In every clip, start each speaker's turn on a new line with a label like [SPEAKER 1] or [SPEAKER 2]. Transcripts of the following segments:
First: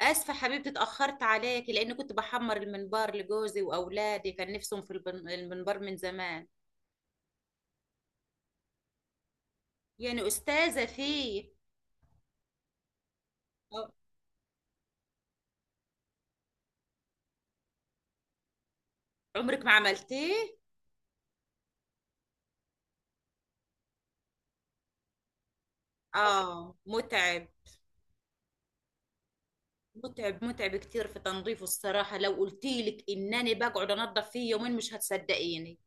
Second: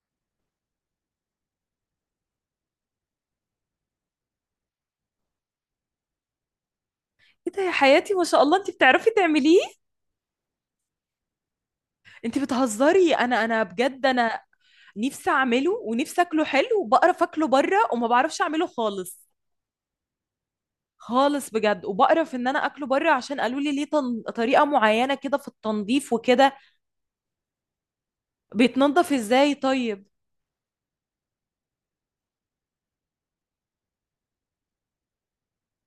[SPEAKER 1] اسفه حبيبتي، اتاخرت عليكي لان كنت بحمر المنبار لجوزي واولادي، كان نفسهم في المنبار من زمان.
[SPEAKER 2] ايه ده يا حياتي، ما شاء الله انت بتعرفي تعمليه؟
[SPEAKER 1] يعني استاذه فيه.
[SPEAKER 2] انت بتهزري؟ انا
[SPEAKER 1] آه،
[SPEAKER 2] بجد، انا نفسي اعمله ونفسي اكله حلو، وبقرف اكله بره وما بعرفش اعمله خالص.
[SPEAKER 1] عمرك ما عملتيه؟
[SPEAKER 2] خالص بجد، وبقرف ان انا اكله بره عشان قالوا لي ليه طريقه معينه كده في التنظيف وكده.
[SPEAKER 1] اه، متعب.
[SPEAKER 2] بيتنضف ازاي طيب؟
[SPEAKER 1] متعب متعب كتير في تنظيفه، الصراحه، لو قلت لك انني بقعد انظف فيه يومين مش هتصدقيني.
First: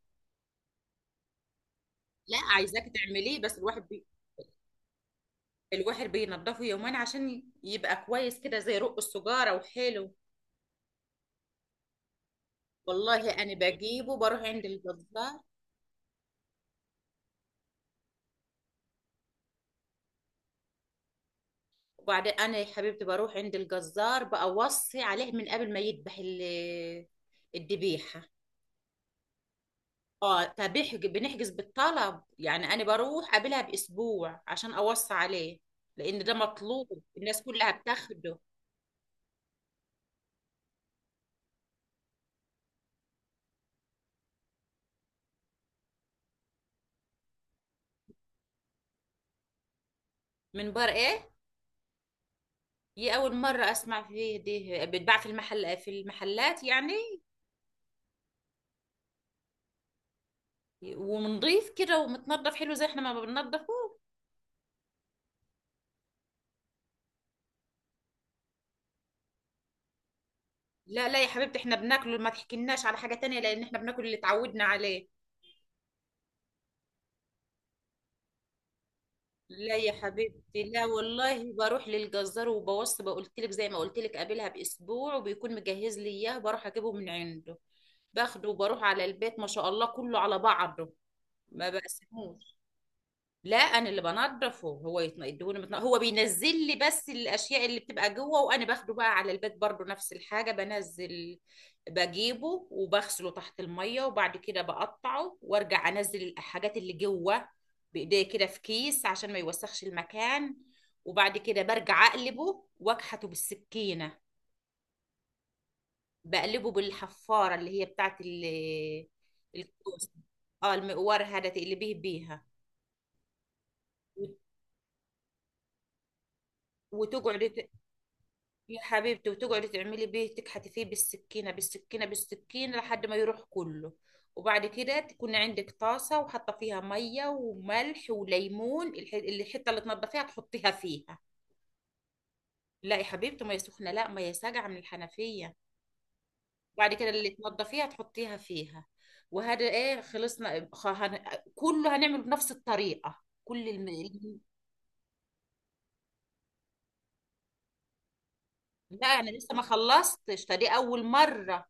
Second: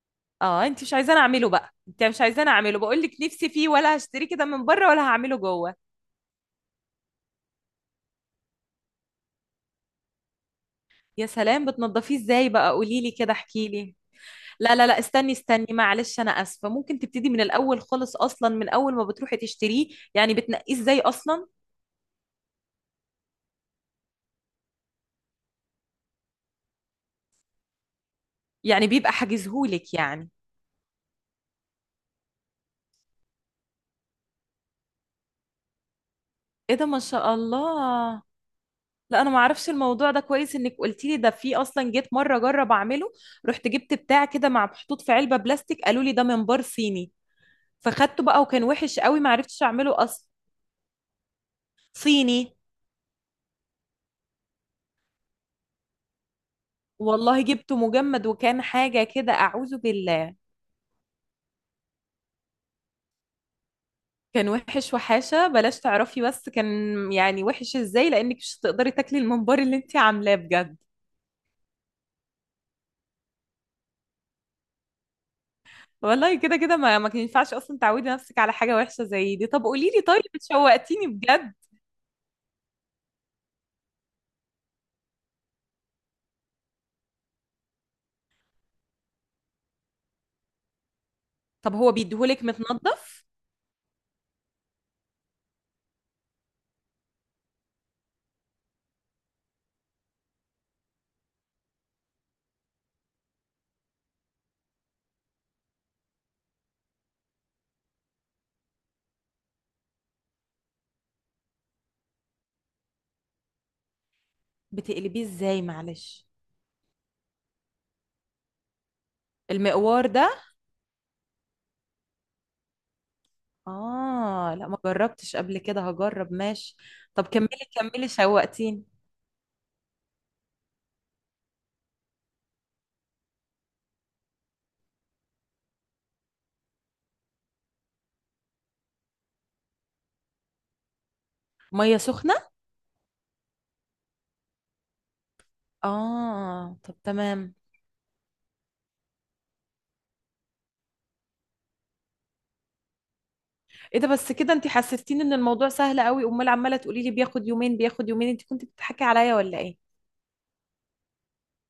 [SPEAKER 2] اه، انت مش عايزاني اعمله بقى، انت مش
[SPEAKER 1] لا،
[SPEAKER 2] عايزاني اعمله.
[SPEAKER 1] عايزاك
[SPEAKER 2] بقول لك
[SPEAKER 1] تعمليه،
[SPEAKER 2] نفسي
[SPEAKER 1] بس
[SPEAKER 2] فيه، ولا هشتريه كده من بره ولا هعمله جوه؟
[SPEAKER 1] الواحد بينضفه يومين عشان يبقى كويس كده، زي رق السجاره وحلو.
[SPEAKER 2] يا سلام، بتنضفيه ازاي بقى؟ قولي لي
[SPEAKER 1] والله
[SPEAKER 2] كده،
[SPEAKER 1] انا
[SPEAKER 2] احكي لي.
[SPEAKER 1] بجيبه، بروح عند
[SPEAKER 2] لا لا لا، استني
[SPEAKER 1] الجزار.
[SPEAKER 2] استني، معلش انا اسفه، ممكن تبتدي من الاول خالص، اصلا من اول ما بتروحي تشتريه؟ يعني بتنقيه ازاي اصلا؟
[SPEAKER 1] وبعدين انا يا حبيبتي بروح عند الجزار، بأوصي عليه من قبل ما يذبح الذبيحه.
[SPEAKER 2] يعني بيبقى حاجزهولك يعني؟
[SPEAKER 1] اه، بنحجز بالطلب يعني، انا بروح قبلها باسبوع عشان اوصي عليه، لان ده
[SPEAKER 2] ايه ده، ما
[SPEAKER 1] مطلوب،
[SPEAKER 2] شاء
[SPEAKER 1] الناس كلها
[SPEAKER 2] الله.
[SPEAKER 1] بتاخده.
[SPEAKER 2] لا انا ما اعرفش الموضوع ده كويس، انك قلتي لي ده. في اصلا جيت مره اجرب اعمله، رحت جبت بتاع كده مع محطوط في علبه بلاستيك، قالوا لي ده منبار صيني. فخدته بقى وكان وحش قوي، ما عرفتش اعمله اصلا.
[SPEAKER 1] من بر ايه؟
[SPEAKER 2] صيني.
[SPEAKER 1] دي اول مره اسمع فيه. دي بتباع في المحل، في المحلات يعني؟
[SPEAKER 2] والله جبته مجمد، وكان حاجه كده اعوذ بالله.
[SPEAKER 1] ونضيف كده ومتنضف حلو زي احنا ما بننضفه؟
[SPEAKER 2] كان وحش وحاشة بلاش تعرفي، بس كان يعني وحش ازاي، لانك مش هتقدري تاكلي الممبار اللي انت عاملاه بجد.
[SPEAKER 1] لا، لا يا حبيبتي، احنا بناكله، ما تحكيلناش على حاجه تانية، لان احنا بناكل اللي اتعودنا عليه.
[SPEAKER 2] والله كده كده، ما كان ينفعش اصلا تعودي نفسك على حاجة وحشة زي دي. طب
[SPEAKER 1] لا
[SPEAKER 2] قولي
[SPEAKER 1] يا
[SPEAKER 2] لي طيب،
[SPEAKER 1] حبيبتي، لا
[SPEAKER 2] شوقتيني
[SPEAKER 1] والله،
[SPEAKER 2] بجد.
[SPEAKER 1] بروح للجزار وبوصي، بقولت لك زي ما قلت لك، قابلها باسبوع وبيكون مجهز لي اياه، بروح اجيبه من عنده. باخده وبروح على البيت، ما شاء الله كله على بعضه، ما
[SPEAKER 2] طب هو بيديهولك
[SPEAKER 1] بقسموش.
[SPEAKER 2] متنضف؟
[SPEAKER 1] لا، انا اللي بنضفه. هو يديهوني، هو بينزل لي بس الاشياء اللي بتبقى جوه، وانا باخده بقى على البيت، برضو نفس الحاجه، بنزل بجيبه وبغسله تحت الميه، وبعد كده بقطعه وارجع انزل الحاجات اللي جوه بايديا كده في كيس عشان ما يوسخش المكان. وبعد كده برجع اقلبه واكحته بالسكينه.
[SPEAKER 2] بتقلبيه ازاي معلش؟
[SPEAKER 1] بقلبه بالحفاره اللي هي بتاعت
[SPEAKER 2] المقوار
[SPEAKER 1] الكوسه.
[SPEAKER 2] ده؟
[SPEAKER 1] اه، المقوار هذا تقلبيه بيها.
[SPEAKER 2] اه لا، ما جربتش قبل كده، هجرب ماشي. طب
[SPEAKER 1] وتقعد،
[SPEAKER 2] كملي. كملي،
[SPEAKER 1] يا
[SPEAKER 2] شوقتيني.
[SPEAKER 1] حبيبتي، وتقعدي تعملي بيه، تكحتي فيه بالسكينة بالسكينة بالسكينة لحد ما يروح كله. وبعد كده تكون عندك طاسة وحاطة فيها مية وملح وليمون، الحتة اللي تنضفيها تحطيها فيها.
[SPEAKER 2] مية سخنة؟
[SPEAKER 1] لا يا حبيبتي، مية سخنة؟ لا، مية ساقعة من الحنفية.
[SPEAKER 2] اه
[SPEAKER 1] وبعد
[SPEAKER 2] طب
[SPEAKER 1] كده اللي
[SPEAKER 2] تمام.
[SPEAKER 1] تنضفيها تحطيها فيها. وهذا ايه، خلصنا. كله هنعمله بنفس الطريقة، كل
[SPEAKER 2] ايه ده؟ بس كده انت حسستيني ان الموضوع سهل قوي، امال عماله تقولي لي بياخد يومين بياخد يومين؟ انت كنت بتضحكي
[SPEAKER 1] لا، انا
[SPEAKER 2] عليا
[SPEAKER 1] لسه
[SPEAKER 2] ولا
[SPEAKER 1] ما
[SPEAKER 2] ايه؟
[SPEAKER 1] خلصتش، ده دي اول مرة.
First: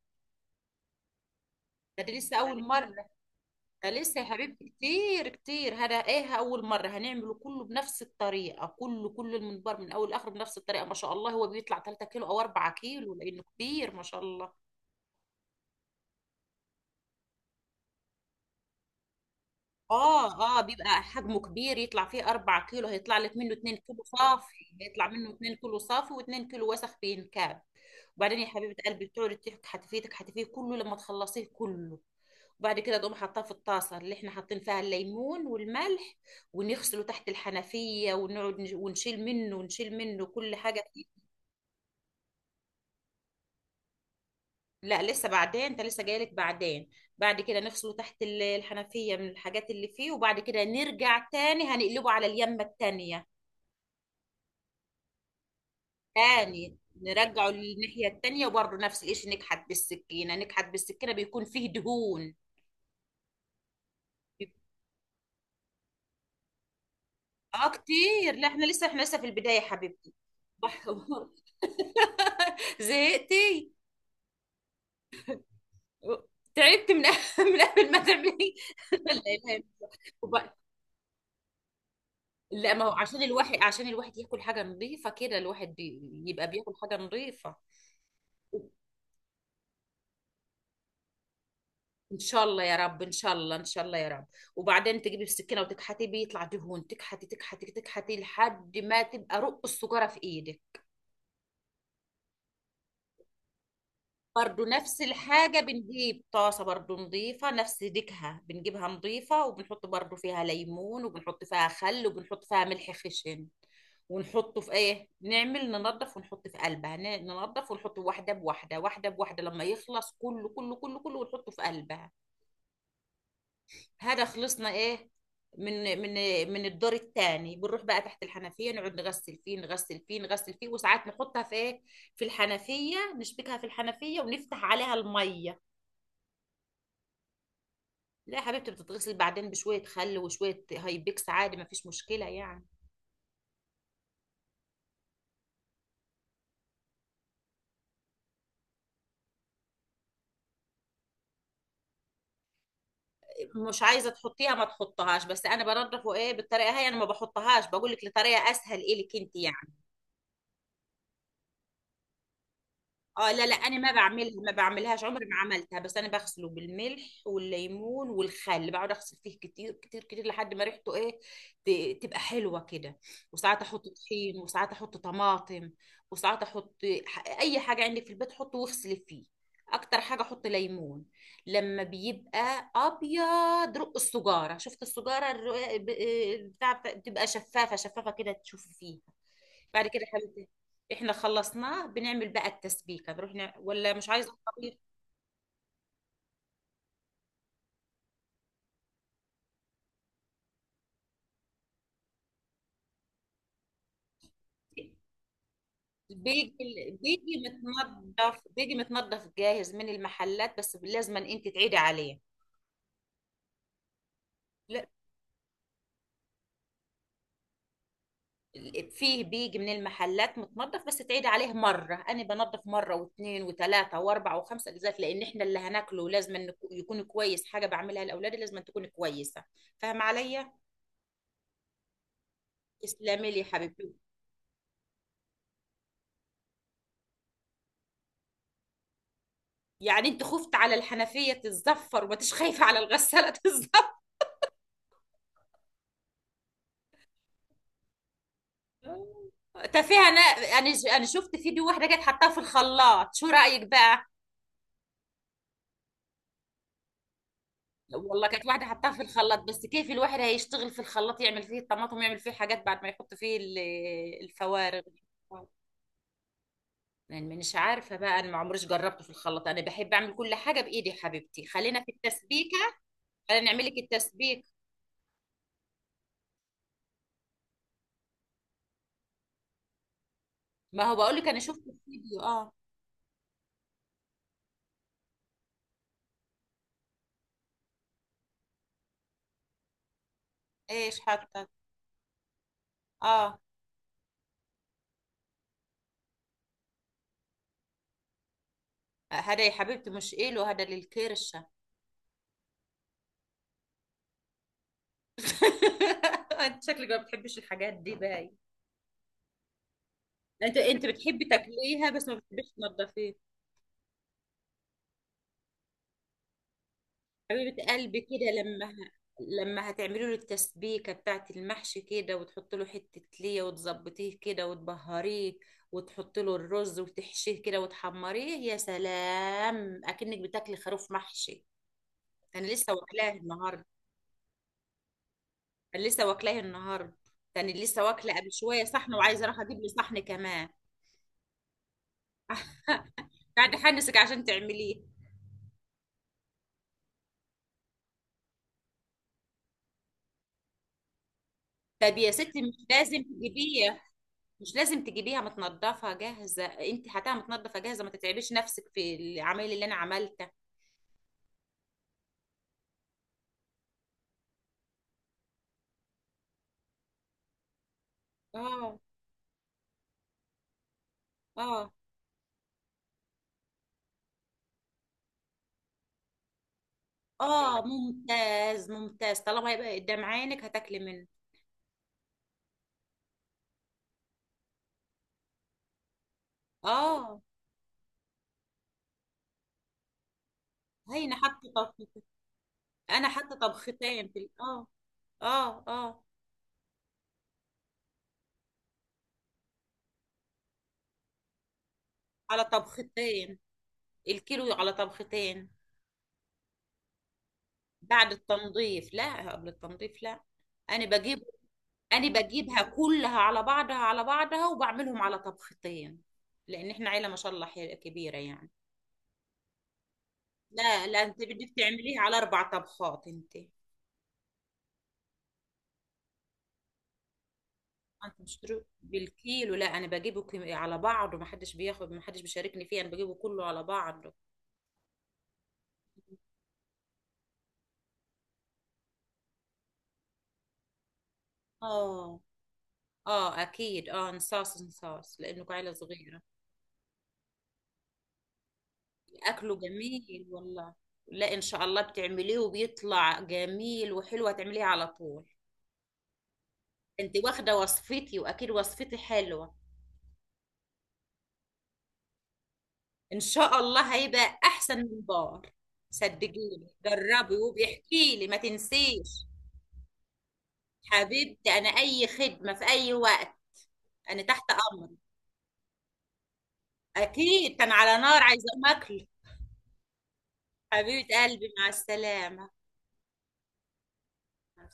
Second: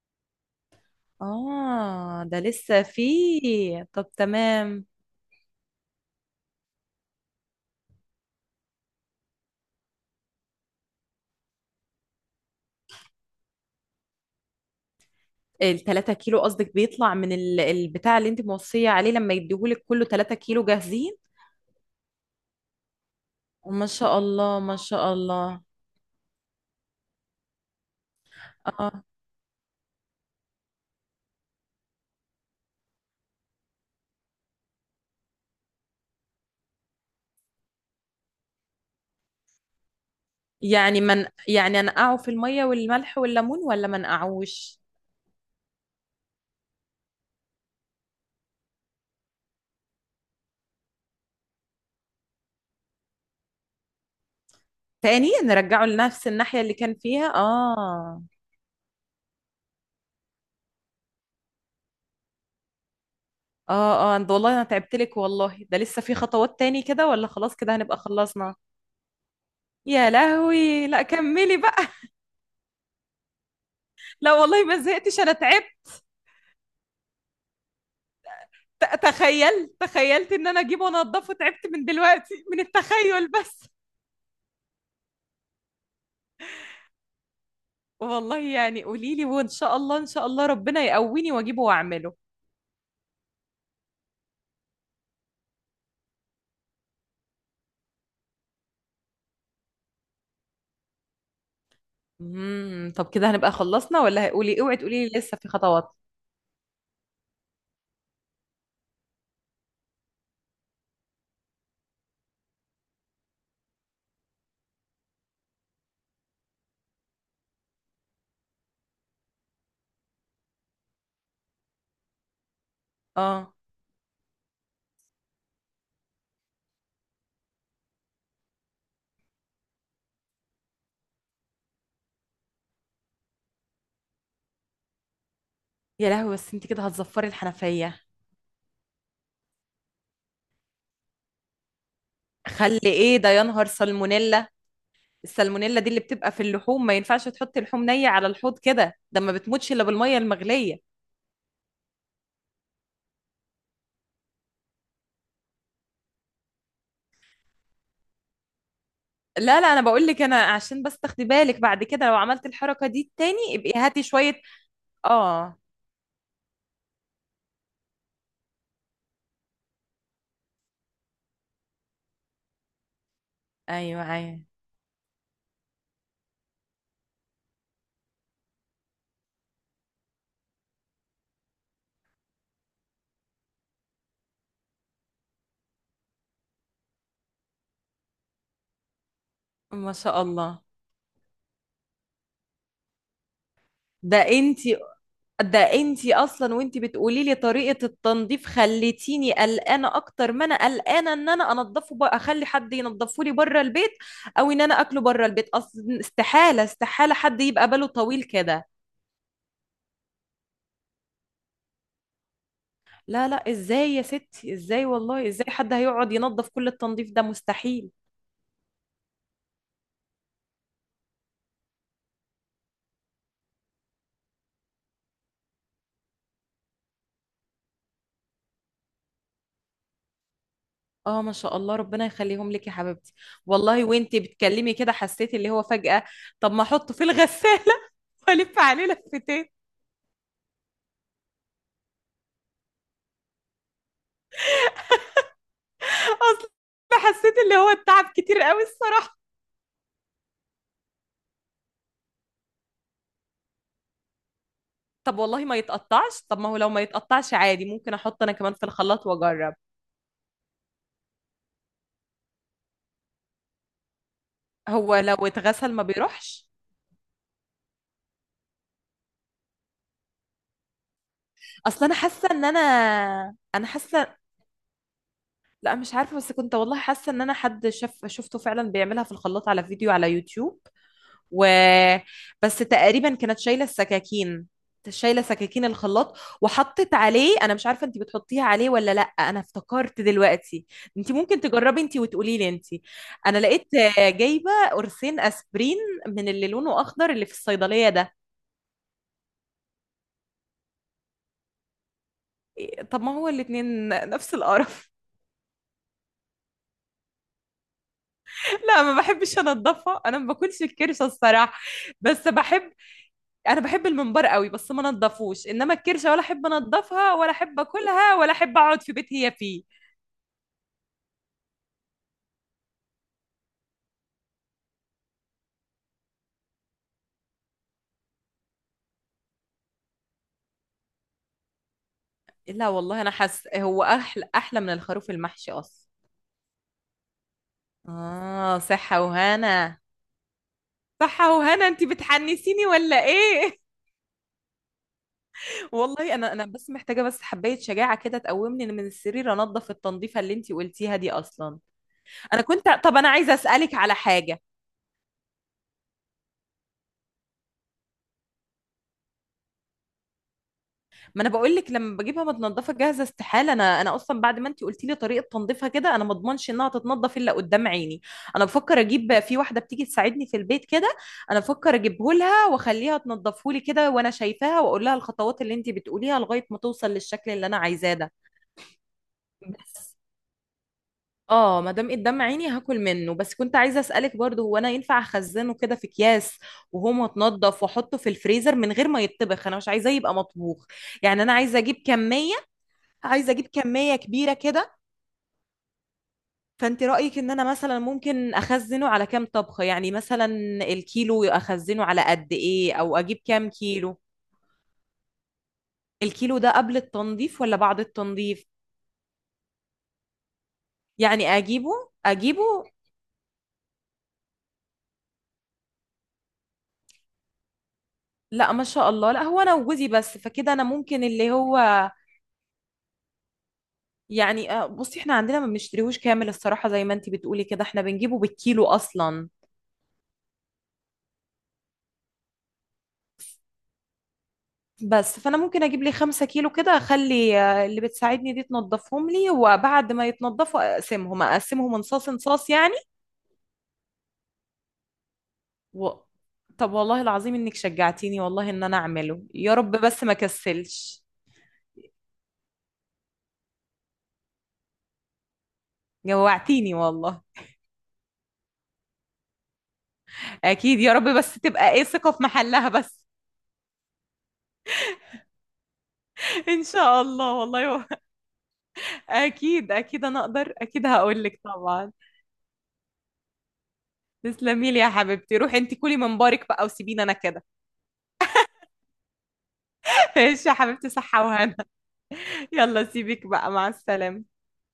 [SPEAKER 1] ده دي
[SPEAKER 2] اه
[SPEAKER 1] لسه
[SPEAKER 2] ده
[SPEAKER 1] اول
[SPEAKER 2] لسه
[SPEAKER 1] مرة.
[SPEAKER 2] فيه،
[SPEAKER 1] ده
[SPEAKER 2] طب
[SPEAKER 1] لسه يا حبيبتي
[SPEAKER 2] تمام.
[SPEAKER 1] كتير كتير، هذا ايه، اول مره هنعمله كله بنفس الطريقه، كله، كل المنبر من اول لاخر بنفس الطريقه. ما شاء الله هو بيطلع 3 كيلو او 4 كيلو لانه كبير، ما شاء الله.
[SPEAKER 2] التلاتة كيلو قصدك بيطلع من البتاع اللي انت موصية عليه؟ لما يديهولك كله تلاتة
[SPEAKER 1] اه، اه،
[SPEAKER 2] كيلو
[SPEAKER 1] بيبقى
[SPEAKER 2] جاهزين؟
[SPEAKER 1] حجمه كبير، يطلع فيه 4 كيلو، هيطلع لك منه 2
[SPEAKER 2] ما
[SPEAKER 1] كيلو
[SPEAKER 2] شاء
[SPEAKER 1] صافي،
[SPEAKER 2] الله ما
[SPEAKER 1] هيطلع
[SPEAKER 2] شاء
[SPEAKER 1] منه 2
[SPEAKER 2] الله.
[SPEAKER 1] كيلو صافي و2 كيلو وسخ بينكاب. وبعدين يا حبيبه
[SPEAKER 2] اه.
[SPEAKER 1] قلبي، بتقعدي تحكي، حتفيتك حتفيه كله لما تخلصيه كله. وبعد كده تقوم حاطاه في الطاسه اللي احنا حاطين فيها الليمون والملح، ونغسله تحت الحنفيه، ونقعد ونشيل منه ونشيل منه كل حاجه
[SPEAKER 2] يعني
[SPEAKER 1] فيه.
[SPEAKER 2] من يعني انقعه في المية والملح والليمون ولا ما نقعوش؟
[SPEAKER 1] لا، لسه، بعدين، انت لسه جايلك بعدين. بعد كده نغسله تحت الحنفيه من الحاجات اللي فيه، وبعد كده نرجع تاني، هنقلبه على اليمه التانيه.
[SPEAKER 2] تاني نرجعه لنفس الناحية اللي
[SPEAKER 1] تاني،
[SPEAKER 2] كان فيها؟
[SPEAKER 1] نرجعه للناحيه
[SPEAKER 2] اه.
[SPEAKER 1] التانيه، وبرضه نفس الشيء، نكحت بالسكينه نكحت بالسكينه، بيكون فيه دهون.
[SPEAKER 2] اه اه، ده والله انا تعبت لك، والله ده لسه في خطوات تاني كده، ولا خلاص
[SPEAKER 1] اه
[SPEAKER 2] كده هنبقى
[SPEAKER 1] كتير. لا،
[SPEAKER 2] خلصنا؟
[SPEAKER 1] احنا لسه، احنا لسه في البداية يا
[SPEAKER 2] يا
[SPEAKER 1] حبيبتي. بح-
[SPEAKER 2] لهوي، لا كملي بقى.
[SPEAKER 1] زهقتي؟
[SPEAKER 2] لا والله ما زهقتش، انا تعبت.
[SPEAKER 1] تعبت من من قبل ما تعملي. لا لا لا.
[SPEAKER 2] تخيل، تخيلت ان
[SPEAKER 1] وب-
[SPEAKER 2] انا اجيبه وانضفه، تعبت من دلوقتي من
[SPEAKER 1] لا، ما هو عشان
[SPEAKER 2] التخيل
[SPEAKER 1] الواحد،
[SPEAKER 2] بس.
[SPEAKER 1] عشان الواحد ياكل حاجة نظيفة كده، الواحد يبقى بياكل حاجة نظيفة.
[SPEAKER 2] والله يعني قولي لي، وان شاء الله، ان شاء الله ربنا يقويني واجيبه واعمله.
[SPEAKER 1] ان شاء الله يا رب، ان شاء الله، ان شاء الله يا رب. وبعدين تجيبي السكينة وتكحتي بيه، يطلع دهون، تكحتي تكحتي تكحتي لحد ما تبقى رق السجارة في ايدك.
[SPEAKER 2] طب كده هنبقى خلصنا، ولا قولي
[SPEAKER 1] برضو
[SPEAKER 2] اوعي
[SPEAKER 1] نفس
[SPEAKER 2] تقولي لي لسه في
[SPEAKER 1] الحاجة،
[SPEAKER 2] خطوات؟
[SPEAKER 1] بنجيب طاسة برضو نظيفة نفس ديكها، بنجيبها نظيفة، وبنحط برضو فيها ليمون، وبنحط فيها خل، وبنحط فيها ملح خشن. ونحطه في ايه، نعمل، ننضف ونحط في قلبها، ننضف ونحط، واحدة بواحدة، واحدة بواحدة، لما يخلص كله كله كله كله، ونحطه في قلبها.
[SPEAKER 2] اه.
[SPEAKER 1] هذا خلصنا ايه. من من الدور الثاني بنروح بقى تحت الحنفية، نقعد نغسل فيه، نغسل فيه، نغسل فيه، وساعات نحطها في ايه، في الحنفية، نشبكها في الحنفية ونفتح عليها المية.
[SPEAKER 2] يا لهوي، بس انت كده هتزفري الحنفية.
[SPEAKER 1] لا يا حبيبتي، بتتغسل بعدين بشوية خل وشوية هايبكس، عادي، ما فيش مشكلة يعني.
[SPEAKER 2] خلي ايه ده، يا نهار سالمونيلا. السالمونيلا دي اللي بتبقى في اللحوم، ما ينفعش تحطي لحوم نية على الحوض كده، ده ما بتموتش الا بالمية المغلية.
[SPEAKER 1] مش عايزة تحطيها، ما تحطهاش، بس أنا بنضف وإيه، بالطريقة هي أنا ما بحطهاش، بقول لك لطريقة أسهل إلك أنت
[SPEAKER 2] لا لا،
[SPEAKER 1] يعني.
[SPEAKER 2] انا بقول لك، انا عشان بس تاخدي بالك بعد كده لو عملت الحركة دي
[SPEAKER 1] اه،
[SPEAKER 2] تاني
[SPEAKER 1] لا لا،
[SPEAKER 2] ابقي
[SPEAKER 1] انا ما
[SPEAKER 2] هاتي شوية.
[SPEAKER 1] بعملها، ما بعملهاش، عمري ما
[SPEAKER 2] اه.
[SPEAKER 1] عملتها، بس انا بغسله بالملح والليمون والخل، بقعد اغسل فيه كتير كتير كتير لحد ما ريحته ايه، تبقى حلوه كده. وساعات احط
[SPEAKER 2] ايوه
[SPEAKER 1] طحين،
[SPEAKER 2] ايوه.
[SPEAKER 1] وساعات احط طماطم، وساعات احط اي حاجه عندك في البيت حطه واغسلي فيه. اكتر حاجه احط ليمون. لما بيبقى ابيض رق السجاره، شفت السجاره بتاع، بتبقى شفافه شفافه كده تشوفي فيها. بعد
[SPEAKER 2] ما
[SPEAKER 1] كده
[SPEAKER 2] شاء
[SPEAKER 1] حبيبتي،
[SPEAKER 2] الله.
[SPEAKER 1] احنا خلصناه، بنعمل بقى التسبيكه، بنروح ولا مش
[SPEAKER 2] ده
[SPEAKER 1] عايزه الطبيخ؟
[SPEAKER 2] انتي، ده انتي اصلا وانتي بتقولي لي طريقة التنظيف خليتيني قلقانة اكتر، ما انا قلقانة ان انا انضفه بقى اخلي حد ينضفه لي بره البيت، او ان انا اكله بره البيت اصلا. استحالة استحالة حد
[SPEAKER 1] بيجي
[SPEAKER 2] يبقى باله طويل
[SPEAKER 1] متنضف،
[SPEAKER 2] كده.
[SPEAKER 1] بيجي متنضف جاهز من المحلات، بس لازم انت تعيدي عليه.
[SPEAKER 2] لا لا، ازاي يا ستي؟
[SPEAKER 1] لا،
[SPEAKER 2] ازاي والله؟ ازاي حد هيقعد ينظف كل التنظيف ده؟ مستحيل.
[SPEAKER 1] فيه بيجي من المحلات متنضف بس تعيدي عليه، مره انا بنضف مره واثنين وثلاثه واربعه وخمسه اجزاء، لان احنا اللي هناكله لازم إنه يكون كويس، حاجه بعملها لاولادي لازم تكون كويسه. فاهمه عليا؟
[SPEAKER 2] اه، ما شاء الله ربنا يخليهم لك يا حبيبتي.
[SPEAKER 1] تسلمي لي يا
[SPEAKER 2] والله
[SPEAKER 1] حبيبتي.
[SPEAKER 2] وانتي بتكلمي كده حسيت اللي هو فجأة، طب ما احطه في الغسالة والف عليه لفتين.
[SPEAKER 1] يعني انت خفت على الحنفية تتزفر وما تش خايفة على الغسالة تتزفر؟
[SPEAKER 2] اصل حسيت اللي هو التعب كتير قوي الصراحة.
[SPEAKER 1] تفاهة انا. انا شفت فيديو واحدة كانت حطاها في الخلاط، شو رأيك بقى؟
[SPEAKER 2] طب والله ما يتقطعش، طب ما هو لو ما يتقطعش عادي، ممكن احط
[SPEAKER 1] والله
[SPEAKER 2] انا
[SPEAKER 1] كانت
[SPEAKER 2] كمان في
[SPEAKER 1] واحدة حطاها في
[SPEAKER 2] الخلاط
[SPEAKER 1] الخلاط،
[SPEAKER 2] واجرب.
[SPEAKER 1] بس كيف الواحد هيشتغل في الخلاط، يعمل فيه الطماطم، يعمل فيه حاجات بعد ما يحط فيه الفوارغ.
[SPEAKER 2] هو لو اتغسل ما بيروحش.
[SPEAKER 1] يعني مش عارفة بقى، انا ما عمريش جربته في الخلاط، انا بحب اعمل كل حاجة بايدي، يا حبيبتي خلينا
[SPEAKER 2] اصل
[SPEAKER 1] في
[SPEAKER 2] انا حاسة ان
[SPEAKER 1] التسبيكة.
[SPEAKER 2] انا
[SPEAKER 1] خلينا نعمل
[SPEAKER 2] انا
[SPEAKER 1] لك
[SPEAKER 2] حاسة
[SPEAKER 1] التسبيك.
[SPEAKER 2] لا مش عارفة، بس كنت والله حاسة ان انا حد شفته فعلا بيعملها في الخلاط على فيديو على يوتيوب.
[SPEAKER 1] ما هو بقول لك انا
[SPEAKER 2] و
[SPEAKER 1] شفت الفيديو، اه.
[SPEAKER 2] بس تقريبا كانت شايلة السكاكين، شايلة سكاكين الخلاط، وحطت عليه. انا مش عارفة انت بتحطيها عليه ولا لا، انا افتكرت دلوقتي.
[SPEAKER 1] ايش
[SPEAKER 2] انت ممكن
[SPEAKER 1] حاطة؟
[SPEAKER 2] تجربي انت وتقولي لي انت. انا
[SPEAKER 1] اه،
[SPEAKER 2] لقيت جايبة قرصين اسبرين من اللي لونه اخضر اللي في الصيدلية ده.
[SPEAKER 1] هذا يا حبيبتي مش إله، هذا للكرشة.
[SPEAKER 2] إيه، طب ما هو الاتنين نفس القرف.
[SPEAKER 1] انت شكلك ما بتحبيش الحاجات دي، باي.
[SPEAKER 2] لا ما بحبش انضفها، انا ما
[SPEAKER 1] انت
[SPEAKER 2] باكلش
[SPEAKER 1] انت
[SPEAKER 2] الكرشة
[SPEAKER 1] بتحبي
[SPEAKER 2] الصراحة.
[SPEAKER 1] تاكليها بس ما
[SPEAKER 2] بس
[SPEAKER 1] بتحبيش
[SPEAKER 2] بحب،
[SPEAKER 1] تنضفيها.
[SPEAKER 2] انا بحب الممبار قوي بس ما نضفوش. انما الكرشه، ولا احب انضفها ولا احب
[SPEAKER 1] حبيبة قلبي،
[SPEAKER 2] اكلها ولا
[SPEAKER 1] كده
[SPEAKER 2] احب
[SPEAKER 1] لما
[SPEAKER 2] اقعد في بيت هي فيه.
[SPEAKER 1] لما هتعملي له التسبيكة بتاعت المحشي كده، وتحط له حتة ليا، وتظبطيه كده وتبهريه، وتحط له الرز وتحشيه كده وتحمريه، يا سلام، اكنك بتاكلي خروف محشي. انا
[SPEAKER 2] لا
[SPEAKER 1] لسه
[SPEAKER 2] والله انا
[SPEAKER 1] واكلاه
[SPEAKER 2] حاسه
[SPEAKER 1] النهارده.
[SPEAKER 2] هو احلى، احلى من الخروف المحشي
[SPEAKER 1] انا
[SPEAKER 2] اصلا.
[SPEAKER 1] لسه واكلاه النهارده. يعني لسه واكله قبل
[SPEAKER 2] اه
[SPEAKER 1] شويه صحن،
[SPEAKER 2] صحه
[SPEAKER 1] وعايزه اروح اجيب لي
[SPEAKER 2] وهنا.
[SPEAKER 1] صحن كمان.
[SPEAKER 2] صحه وهنا، انت بتحنسيني ولا
[SPEAKER 1] قاعد
[SPEAKER 2] ايه؟
[SPEAKER 1] احنسك عشان تعمليه.
[SPEAKER 2] والله انا بس محتاجه بس حبايه شجاعه كده تقومني من السرير انضف التنظيفه اللي انت قلتيها دي اصلا.
[SPEAKER 1] طب يا
[SPEAKER 2] انا
[SPEAKER 1] ستي، مش
[SPEAKER 2] كنت، طب
[SPEAKER 1] لازم
[SPEAKER 2] انا عايزه اسالك
[SPEAKER 1] تجيبيها.
[SPEAKER 2] على حاجه.
[SPEAKER 1] مش لازم تجيبيها متنضفه جاهزه، انت هاتها متنضفه جاهزه، ما تتعبيش نفسك في العمايل اللي انا عملتها.
[SPEAKER 2] ما انا بقول لك لما بجيبها متنضفه جاهزه استحاله، انا اصلا بعد ما انت قلتي لي طريقه تنظيفها كده انا ما اضمنش انها تتنضف الا قدام عيني. انا
[SPEAKER 1] اه،
[SPEAKER 2] بفكر اجيب في واحده بتيجي تساعدني في البيت كده، انا
[SPEAKER 1] اه،
[SPEAKER 2] بفكر اجيبه لها واخليها تنضفه لي كده وانا شايفاها واقول لها الخطوات اللي انت بتقوليها لغايه ما توصل للشكل اللي انا
[SPEAKER 1] اه،
[SPEAKER 2] عايزاه ده.
[SPEAKER 1] ممتاز ممتاز، طالما هيبقى
[SPEAKER 2] بس
[SPEAKER 1] قدام عينك هتاكلي منه.
[SPEAKER 2] اه، ما دام قدام عيني هاكل منه. بس كنت عايزه اسالك برضه، هو انا ينفع اخزنه كده في اكياس وهو
[SPEAKER 1] اه،
[SPEAKER 2] متنضف واحطه في الفريزر من غير ما يتطبخ؟ انا مش عايزاه يبقى مطبوخ.
[SPEAKER 1] هينا
[SPEAKER 2] يعني انا
[SPEAKER 1] حاطه طبخ. انا
[SPEAKER 2] عايزه
[SPEAKER 1] حاطه
[SPEAKER 2] اجيب كميه
[SPEAKER 1] طبختين في
[SPEAKER 2] كبيره
[SPEAKER 1] اه.
[SPEAKER 2] كده.
[SPEAKER 1] اه، اه،
[SPEAKER 2] فانت رايك ان انا مثلا ممكن اخزنه على كام طبخه يعني؟ مثلا الكيلو اخزنه على قد
[SPEAKER 1] على
[SPEAKER 2] ايه؟ او اجيب
[SPEAKER 1] طبختين،
[SPEAKER 2] كام كيلو؟
[SPEAKER 1] الكيلو على طبختين.
[SPEAKER 2] الكيلو ده قبل التنظيف ولا بعد
[SPEAKER 1] بعد
[SPEAKER 2] التنظيف؟
[SPEAKER 1] التنظيف، لا، قبل التنظيف، لا. انا بجيب.
[SPEAKER 2] يعني اجيبه،
[SPEAKER 1] انا بجيبها
[SPEAKER 2] اجيبه.
[SPEAKER 1] كلها على بعضها على بعضها، وبعملهم على طبختين، لان احنا عيله ما شاء الله كبيره يعني.
[SPEAKER 2] لا ما شاء الله، لا هو انا وجوزي بس، فكده انا
[SPEAKER 1] لا لا،
[SPEAKER 2] ممكن
[SPEAKER 1] انت
[SPEAKER 2] اللي
[SPEAKER 1] بدك
[SPEAKER 2] هو
[SPEAKER 1] تعمليها على 4 طبخات انت.
[SPEAKER 2] يعني، بصي احنا عندنا ما بنشتريهوش كامل الصراحه، زي ما انت بتقولي كده احنا بنجيبه
[SPEAKER 1] انت مش
[SPEAKER 2] بالكيلو اصلا.
[SPEAKER 1] بالكيلو، لا، انا بجيبه على بعضه، ما حدش بياخد، ما حدش بيشاركني فيه، انا بجيبه كله على بعضه.
[SPEAKER 2] بس فانا ممكن اجيب لي 5 كيلو كده، اخلي اللي بتساعدني دي تنضفهم لي، وبعد ما يتنضفوا اقسمهم اقسمهم انصاص
[SPEAKER 1] اه،
[SPEAKER 2] انصاص يعني.
[SPEAKER 1] اه، اكيد، اه، نصاص نصاص لانه عيله
[SPEAKER 2] و...
[SPEAKER 1] صغيره.
[SPEAKER 2] طب والله العظيم انك شجعتيني والله ان انا اعمله، يا
[SPEAKER 1] اكله
[SPEAKER 2] رب بس ما
[SPEAKER 1] جميل والله.
[SPEAKER 2] كسلش.
[SPEAKER 1] لا، ان شاء الله بتعمليه وبيطلع جميل، وحلوه تعمليه على طول.
[SPEAKER 2] جوعتيني والله.
[SPEAKER 1] انت واخده وصفتي، واكيد وصفتي حلوه.
[SPEAKER 2] اكيد يا رب، بس تبقى ايه ثقة في محلها بس.
[SPEAKER 1] ان شاء الله هيبقى احسن من بار.
[SPEAKER 2] ان
[SPEAKER 1] صدقيني،
[SPEAKER 2] شاء الله
[SPEAKER 1] جربي
[SPEAKER 2] والله،
[SPEAKER 1] وبيحكي لي، ما تنسيش.
[SPEAKER 2] اكيد اكيد، انا اقدر اكيد. هقول لك
[SPEAKER 1] حبيبتي انا
[SPEAKER 2] طبعا.
[SPEAKER 1] اي خدمه في اي وقت، انا تحت
[SPEAKER 2] تسلمي لي يا
[SPEAKER 1] امرك.
[SPEAKER 2] حبيبتي، روحي انت كلي من بارك بقى وسيبيني انا كده.
[SPEAKER 1] اكيد، كان على نار عايزه اكل.
[SPEAKER 2] ايش يا حبيبتي،
[SPEAKER 1] حبيبه
[SPEAKER 2] صحة
[SPEAKER 1] قلبي،
[SPEAKER 2] وهنا.
[SPEAKER 1] مع السلامه.
[SPEAKER 2] يلا سيبك بقى، مع السلامة.